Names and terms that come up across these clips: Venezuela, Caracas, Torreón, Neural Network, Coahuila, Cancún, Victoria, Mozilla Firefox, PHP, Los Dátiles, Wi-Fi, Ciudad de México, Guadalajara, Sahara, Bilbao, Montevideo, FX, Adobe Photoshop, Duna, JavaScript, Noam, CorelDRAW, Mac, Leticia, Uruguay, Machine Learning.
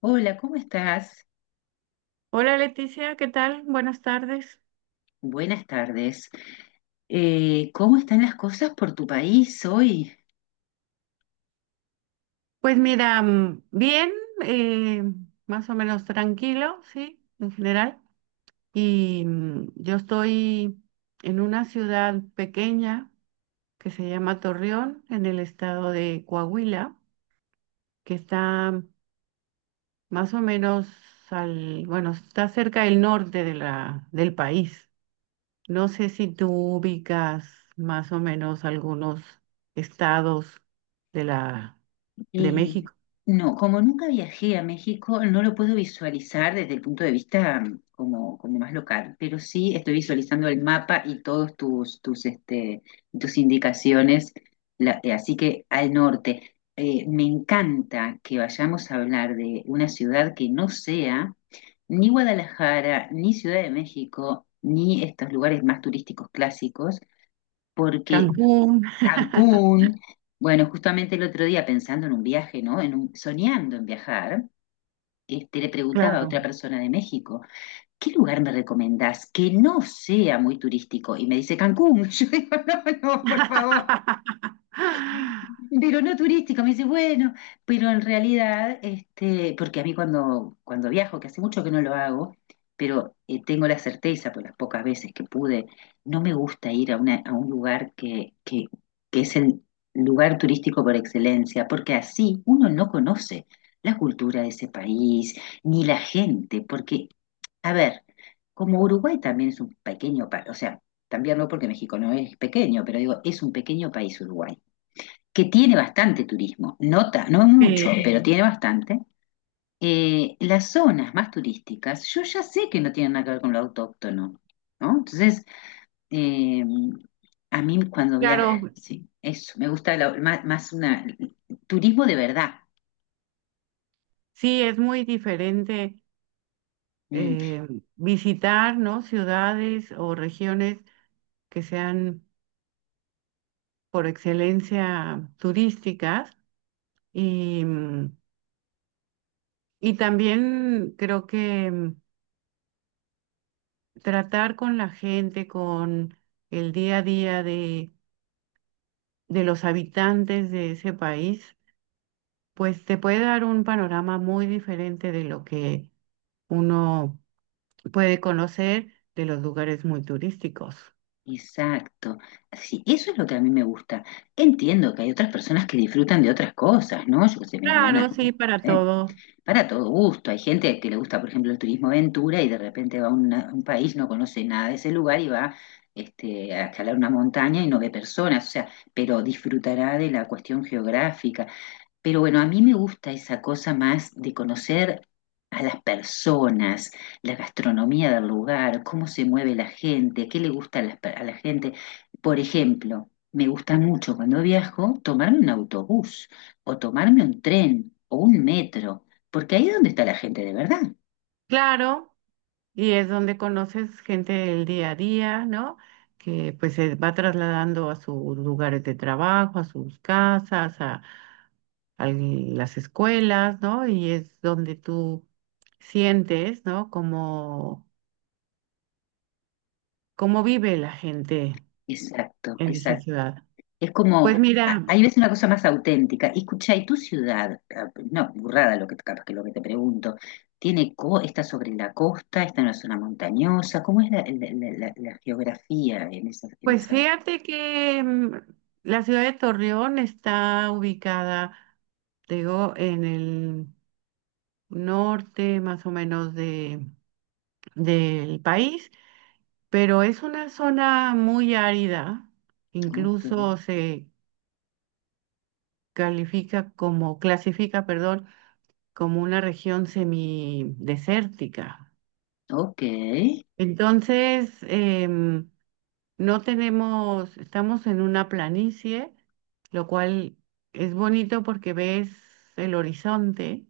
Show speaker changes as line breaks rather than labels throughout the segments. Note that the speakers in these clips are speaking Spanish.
Hola, ¿cómo estás?
Hola Leticia, ¿qué tal? Buenas tardes.
Buenas tardes. ¿Cómo están las cosas por tu país hoy?
Pues mira, bien, eh, más o menos tranquilo, sí, en general. Y yo estoy en una ciudad pequeña que se llama Torreón, en el estado de Coahuila, que está más o menos al, bueno, está cerca del norte del país. No sé si tú ubicas más o menos algunos estados de la de
Y
México.
no, como nunca viajé a México, no lo puedo visualizar desde el punto de vista como más local, pero sí estoy visualizando el mapa y todos tus indicaciones, así que al norte. Me encanta que vayamos a hablar de una ciudad que no sea ni Guadalajara, ni Ciudad de México, ni estos lugares más turísticos clásicos, porque
Cancún,
Cancún. Bueno, justamente el otro día pensando en un viaje, ¿no? Soñando en viajar, le preguntaba a
claro.
otra persona de México: ¿qué lugar me recomendás que no sea muy turístico? Y me dice Cancún. Yo digo: no, no, por favor, pero no turística. Me dice, bueno, pero en realidad, porque a mí cuando viajo, que hace mucho que no lo hago, pero tengo la certeza por las pocas veces que pude. No me gusta ir a un lugar que es el lugar turístico por excelencia, porque así uno no conoce la cultura de ese país, ni la gente, porque, a ver, como Uruguay también es un pequeño país. O sea, también no porque México no es pequeño, pero digo, es un pequeño país Uruguay, que tiene bastante turismo. No, no mucho,
Eh,
pero tiene bastante. Las zonas más turísticas, yo ya sé que no tienen nada que ver con lo autóctono, ¿no? Entonces, eh, a mí cuando viajo,
claro,
sí, eso, me gusta más turismo de verdad.
sí, es muy diferente
Mm,
eh, visitar, ¿no? Ciudades o regiones que sean por excelencia turísticas y, y también creo que tratar con la gente, con el día a día de los habitantes de ese país pues te puede dar un panorama muy diferente de lo que uno puede conocer de los lugares muy turísticos.
exacto. Sí, eso es lo que a mí me gusta. Entiendo que hay otras personas que disfrutan de otras cosas, ¿no? Yo qué sé, mi hermana,
Claro,
no
sí, para
sé,
todo.
para todo gusto. Hay gente que le gusta, por ejemplo, el turismo aventura, y de repente va a un país, no conoce nada de ese lugar y va, a escalar una montaña y no ve personas, o sea, pero disfrutará de la cuestión geográfica. Pero bueno, a mí me gusta esa cosa más de conocer a las personas, la gastronomía del lugar, cómo se mueve la gente, qué le gusta a la gente. Por ejemplo, me gusta mucho cuando viajo tomarme un autobús, o tomarme un tren o un metro, porque ahí es donde está la gente de verdad.
Claro, y es donde conoces gente del día a día, ¿no? Que pues se va trasladando a sus lugares de trabajo, a sus casas, a las escuelas, ¿no? Y es donde tú sientes, ¿no? Cómo, cómo vive la gente
Exacto,
en esa
exacto.
ciudad.
Es como,
Pues mira.
ahí ves una cosa más auténtica. Y escucha, ¿y tu ciudad? Ah, no, burrada lo que, capaz que lo que te pregunto. ¿Tiene está sobre la costa? ¿Está en una zona montañosa? ¿Cómo es la geografía en esa, en
Pues
esa?
fíjate que la ciudad de Torreón está ubicada, te digo, en el norte más o menos del país, pero es una zona muy árida,
Ok,
incluso se califica como, clasifica, perdón, como una región semidesértica.
ok,
Entonces, no tenemos, estamos en una planicie, lo cual es bonito porque ves el horizonte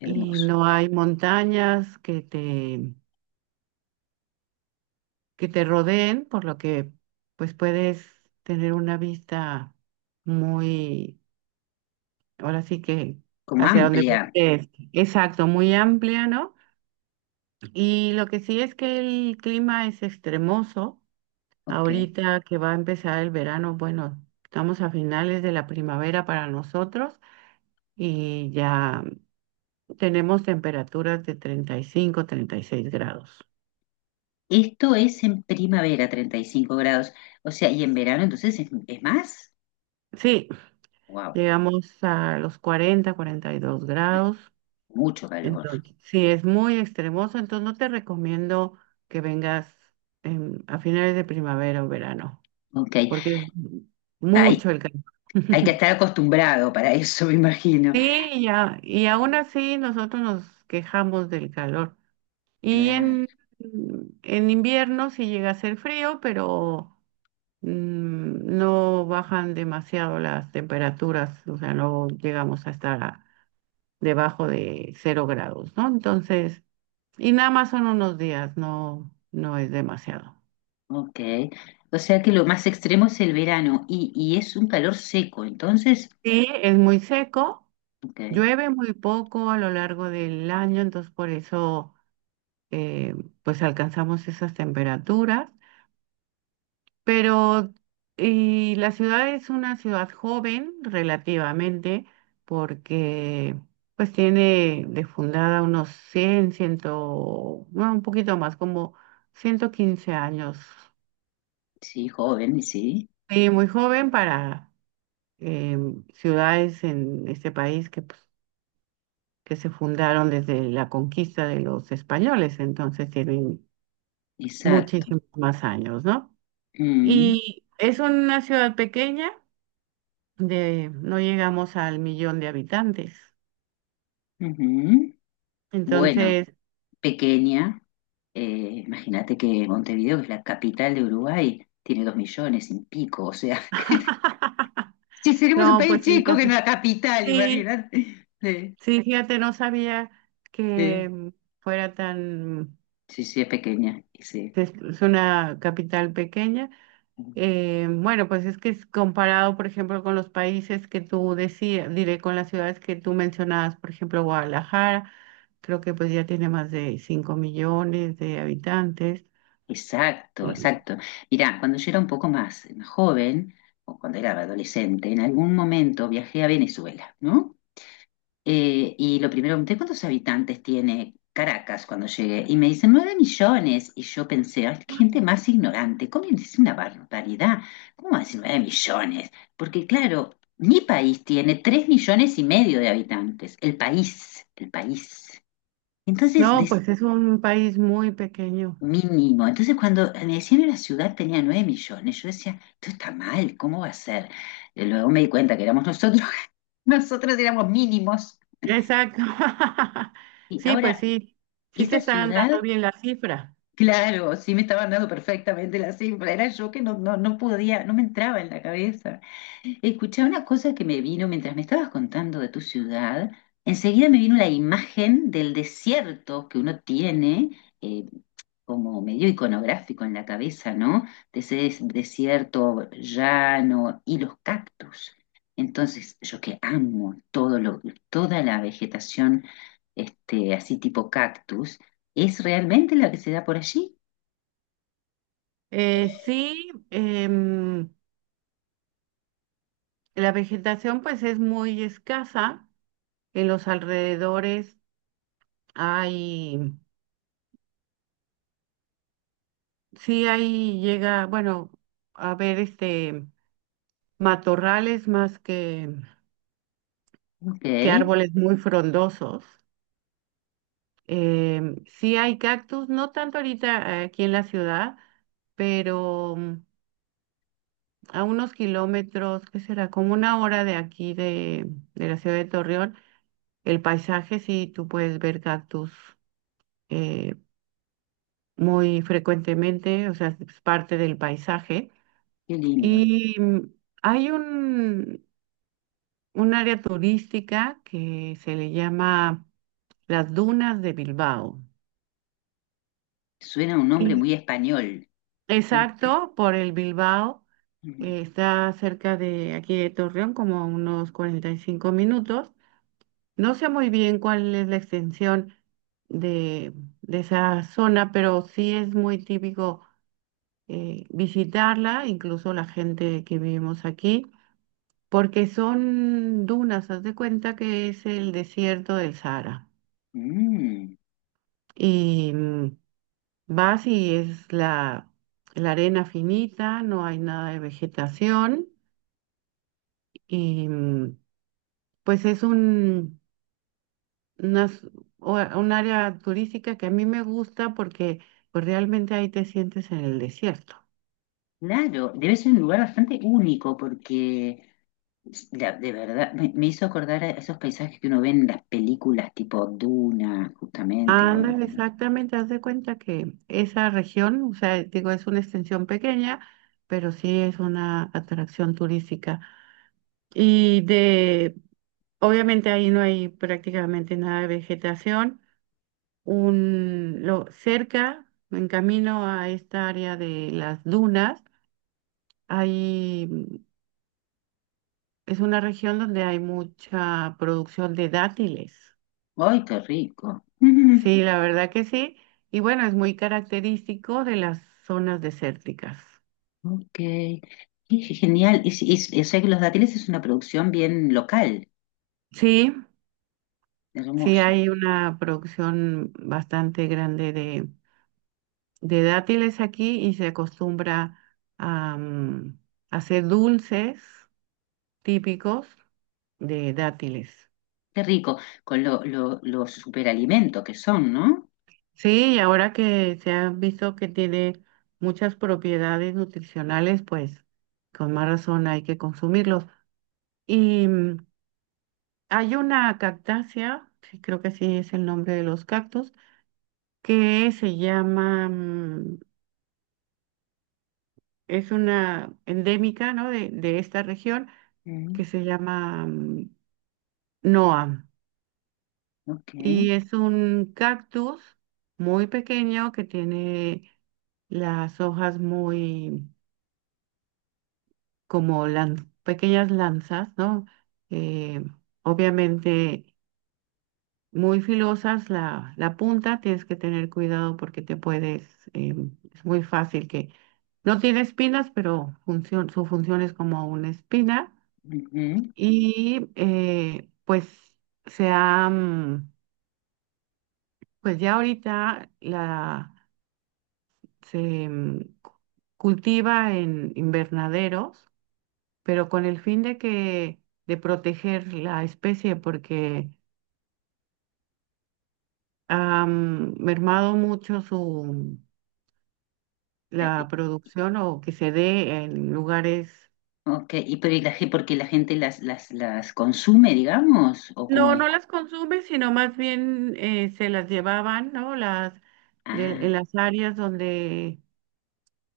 y
hermoso.
no hay montañas que te rodeen, por lo que pues puedes tener una vista muy, ahora sí que
Como
hacia donde
amplia.
voltees. Exacto, muy amplia, ¿no? Y lo que sí es que el clima es extremoso.
Ok.
Ahorita que va a empezar el verano, bueno, estamos a finales de la primavera para nosotros y ya tenemos temperaturas de 30 35, 36 grados.
Esto es en primavera, 35 grados. O sea, y en verano entonces es más.
Sí,
Wow,
llegamos a los 40, 42 grados.
mucho calor.
Entonces, sí, es muy extremoso, entonces no te recomiendo que vengas en- a finales de primavera o verano,
Ok.
porque es
Hay,
mucho el calor.
hay que estar acostumbrado para eso, me imagino.
Sí, ya, y aún
Eh,
así nosotros nos quejamos del calor. Y
Claro,
en invierno sí llega a ser frío, pero no bajan demasiado las temperaturas, o sea, no llegamos a estar a- debajo de 0 grados, ¿no? Entonces, y nada más son unos días, no, no es demasiado.
ok. O sea que lo más extremo es el verano, y es un calor seco, entonces,
Sí, es muy seco,
ok,
llueve muy poco a lo largo del año, entonces por eso eh, pues alcanzamos esas temperaturas. Pero y la ciudad es una ciudad joven relativamente porque pues tiene de fundada unos 100 100, no, un poquito más, como 115 años.
sí, joven, sí,
Sí, muy joven para ciudades en este país que, pues, que se fundaron desde la conquista de los españoles, entonces tienen
exacto.
muchísimos más años, ¿no?
Mm,
Y es una ciudad pequeña de, no llegamos al millón de habitantes.
ujú. Bueno,
Entonces,
pequeña, imagínate que Montevideo, que es la capital de Uruguay, tiene 2 millones y pico. O sea, que, si seremos un
no,
país
pues
chico que no
entonces,
la capital,
sí,
imagínate. Sí,
sí, fíjate, no sabía
sí,
que fuera tan,
sí, sí, es pequeña, sí.
que es una capital pequeña. Bueno, pues es que es comparado, por ejemplo, con los países que tú decías, diré con las ciudades que tú mencionabas, por ejemplo, Guadalajara, creo que pues ya tiene más de 5 millones de habitantes.
Exacto,
Sí.
exacto. Mirá, cuando yo era un poco más joven, o cuando era adolescente, en algún momento viajé a Venezuela, ¿no? Y lo primero, pregunté cuántos habitantes tiene Caracas cuando llegué. Y me dicen 9 millones. Y yo pensé: "Ay, qué gente más ignorante, ¿cómo es una barbaridad? ¿Cómo va a decir 9 millones?" Porque claro, mi país tiene 3,5 millones de habitantes. El país, el país. Entonces,
No, pues es un país muy pequeño.
mínimo. Entonces, cuando me decían en la ciudad tenía 9 millones, yo decía: esto está mal, ¿cómo va a ser? Y luego me di cuenta que éramos nosotros, nosotros éramos mínimos.
Exacto.
Y
Sí, pues
ahora,
sí, sí te
esta
están dando
ciudad,
bien la cifra.
claro, sí me estaban dando perfectamente la cifra. Era yo que no, no, no podía, no me entraba en la cabeza. Escuché una cosa que me vino mientras me estabas contando de tu ciudad: enseguida me vino la imagen del desierto que uno tiene, eh, como medio iconográfico en la cabeza, ¿no? De ese desierto llano y los cactus. Entonces, yo que amo toda la vegetación, así tipo cactus, es realmente la que se da por allí.
Sí, la vegetación pues es muy escasa. En los alrededores hay, sí hay, llega, bueno, a ver, este, matorrales más
Ok,
que
qué
árboles muy frondosos. Sí hay cactus, no tanto ahorita aquí en la ciudad, pero... a unos kilómetros, ¿qué será? Como una hora de aquí de la ciudad de Torreón. El paisaje, sí, tú puedes ver cactus eh, muy frecuentemente, o sea, es parte del paisaje.
lindo.
Y hay un área turística que se le llama las dunas de Bilbao.
Suena un nombre
Y
muy español. ¿Eh?
exacto, por el Bilbao,
Mm,
está cerca de aquí de Torreón, como a unos 45 minutos. No sé muy bien cuál es la extensión de, de esa zona, pero sí es muy típico visitarla, incluso la gente que vivimos aquí, porque son dunas, haz de cuenta que es el desierto del Sahara.
mm,
Y vas y es la arena finita, no hay nada de vegetación, y pues es un unas- o- un área turística que a mí me gusta porque pues realmente ahí te sientes en el desierto.
claro, debe ser un lugar bastante único porque, de verdad, me hizo acordar a esos paisajes que uno ve en las películas tipo Duna, justamente. bueno,
Ándale,
eh.
exactamente, haz de cuenta que esa región, o sea, digo, es una extensión pequeña, pero sí es una atracción turística. Y de, obviamente ahí no hay prácticamente nada de vegetación. Un, lo, cerca, en camino a esta área de las dunas, hay es una región donde hay mucha producción de dátiles.
¡Ay, qué rico!
Sí, la verdad que sí. Y bueno, es muy característico de las zonas desérticas.
Mm, ok, qué genial. O sea que los dátiles es una producción bien local,
Sí, sí
hermoso.
hay una producción bastante grande de dátiles aquí y se acostumbra a hacer dulces típicos de dátiles.
Qué rico, con los superalimento que son, ¿no?
Sí, y ahora que se ha visto que tiene muchas propiedades nutricionales, pues con más razón hay que consumirlos. Y hay una cactácea, sí, creo que sí es el nombre de los cactus, que se llama, es una endémica, ¿no? De esta región
Mm,
que se llama Noam.
ok.
Y es un cactus muy pequeño que tiene las hojas muy como lan- pequeñas lanzas, ¿no? Eh, Obviamente muy filosas, la punta tienes que tener cuidado porque te puedes, es muy fácil que no tiene espinas, pero función, su función es como una espina
Ujú.
y pues se ha, pues ya ahorita la, se cu- cultiva en invernaderos pero con el fin de que de proteger la especie porque han mermado mucho su
Eh, eh,
la producción o que se dé en lugares
Ok, pero ¿ porque la gente las consume, digamos? ¿O cómo
no
es?
no las consume sino más bien se las llevaban no las de- en
Ah,
las áreas donde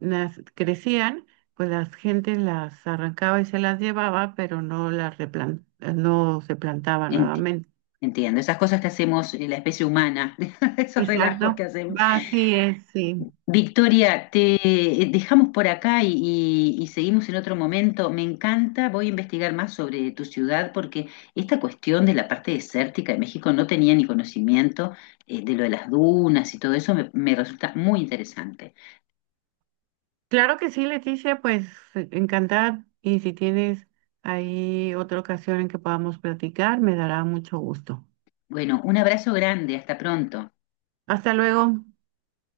nas- crecían pues la gente las arrancaba y se las llevaba pero no las replan- no se plantaba nuevamente
entiendo. Esas cosas que hacemos, la especie humana, esos relajos
exacto
que hacemos.
así es sí.
Victoria, te dejamos por acá y seguimos en otro momento. Me encanta, voy a investigar más sobre tu ciudad, porque esta cuestión de la parte desértica de México no tenía ni conocimiento, de lo de las dunas, y todo eso me resulta muy interesante.
Claro que sí, Leticia, pues encantada. Y si tienes ahí otra ocasión en que podamos platicar, me dará mucho gusto.
Bueno, un abrazo grande, hasta pronto.
Hasta luego.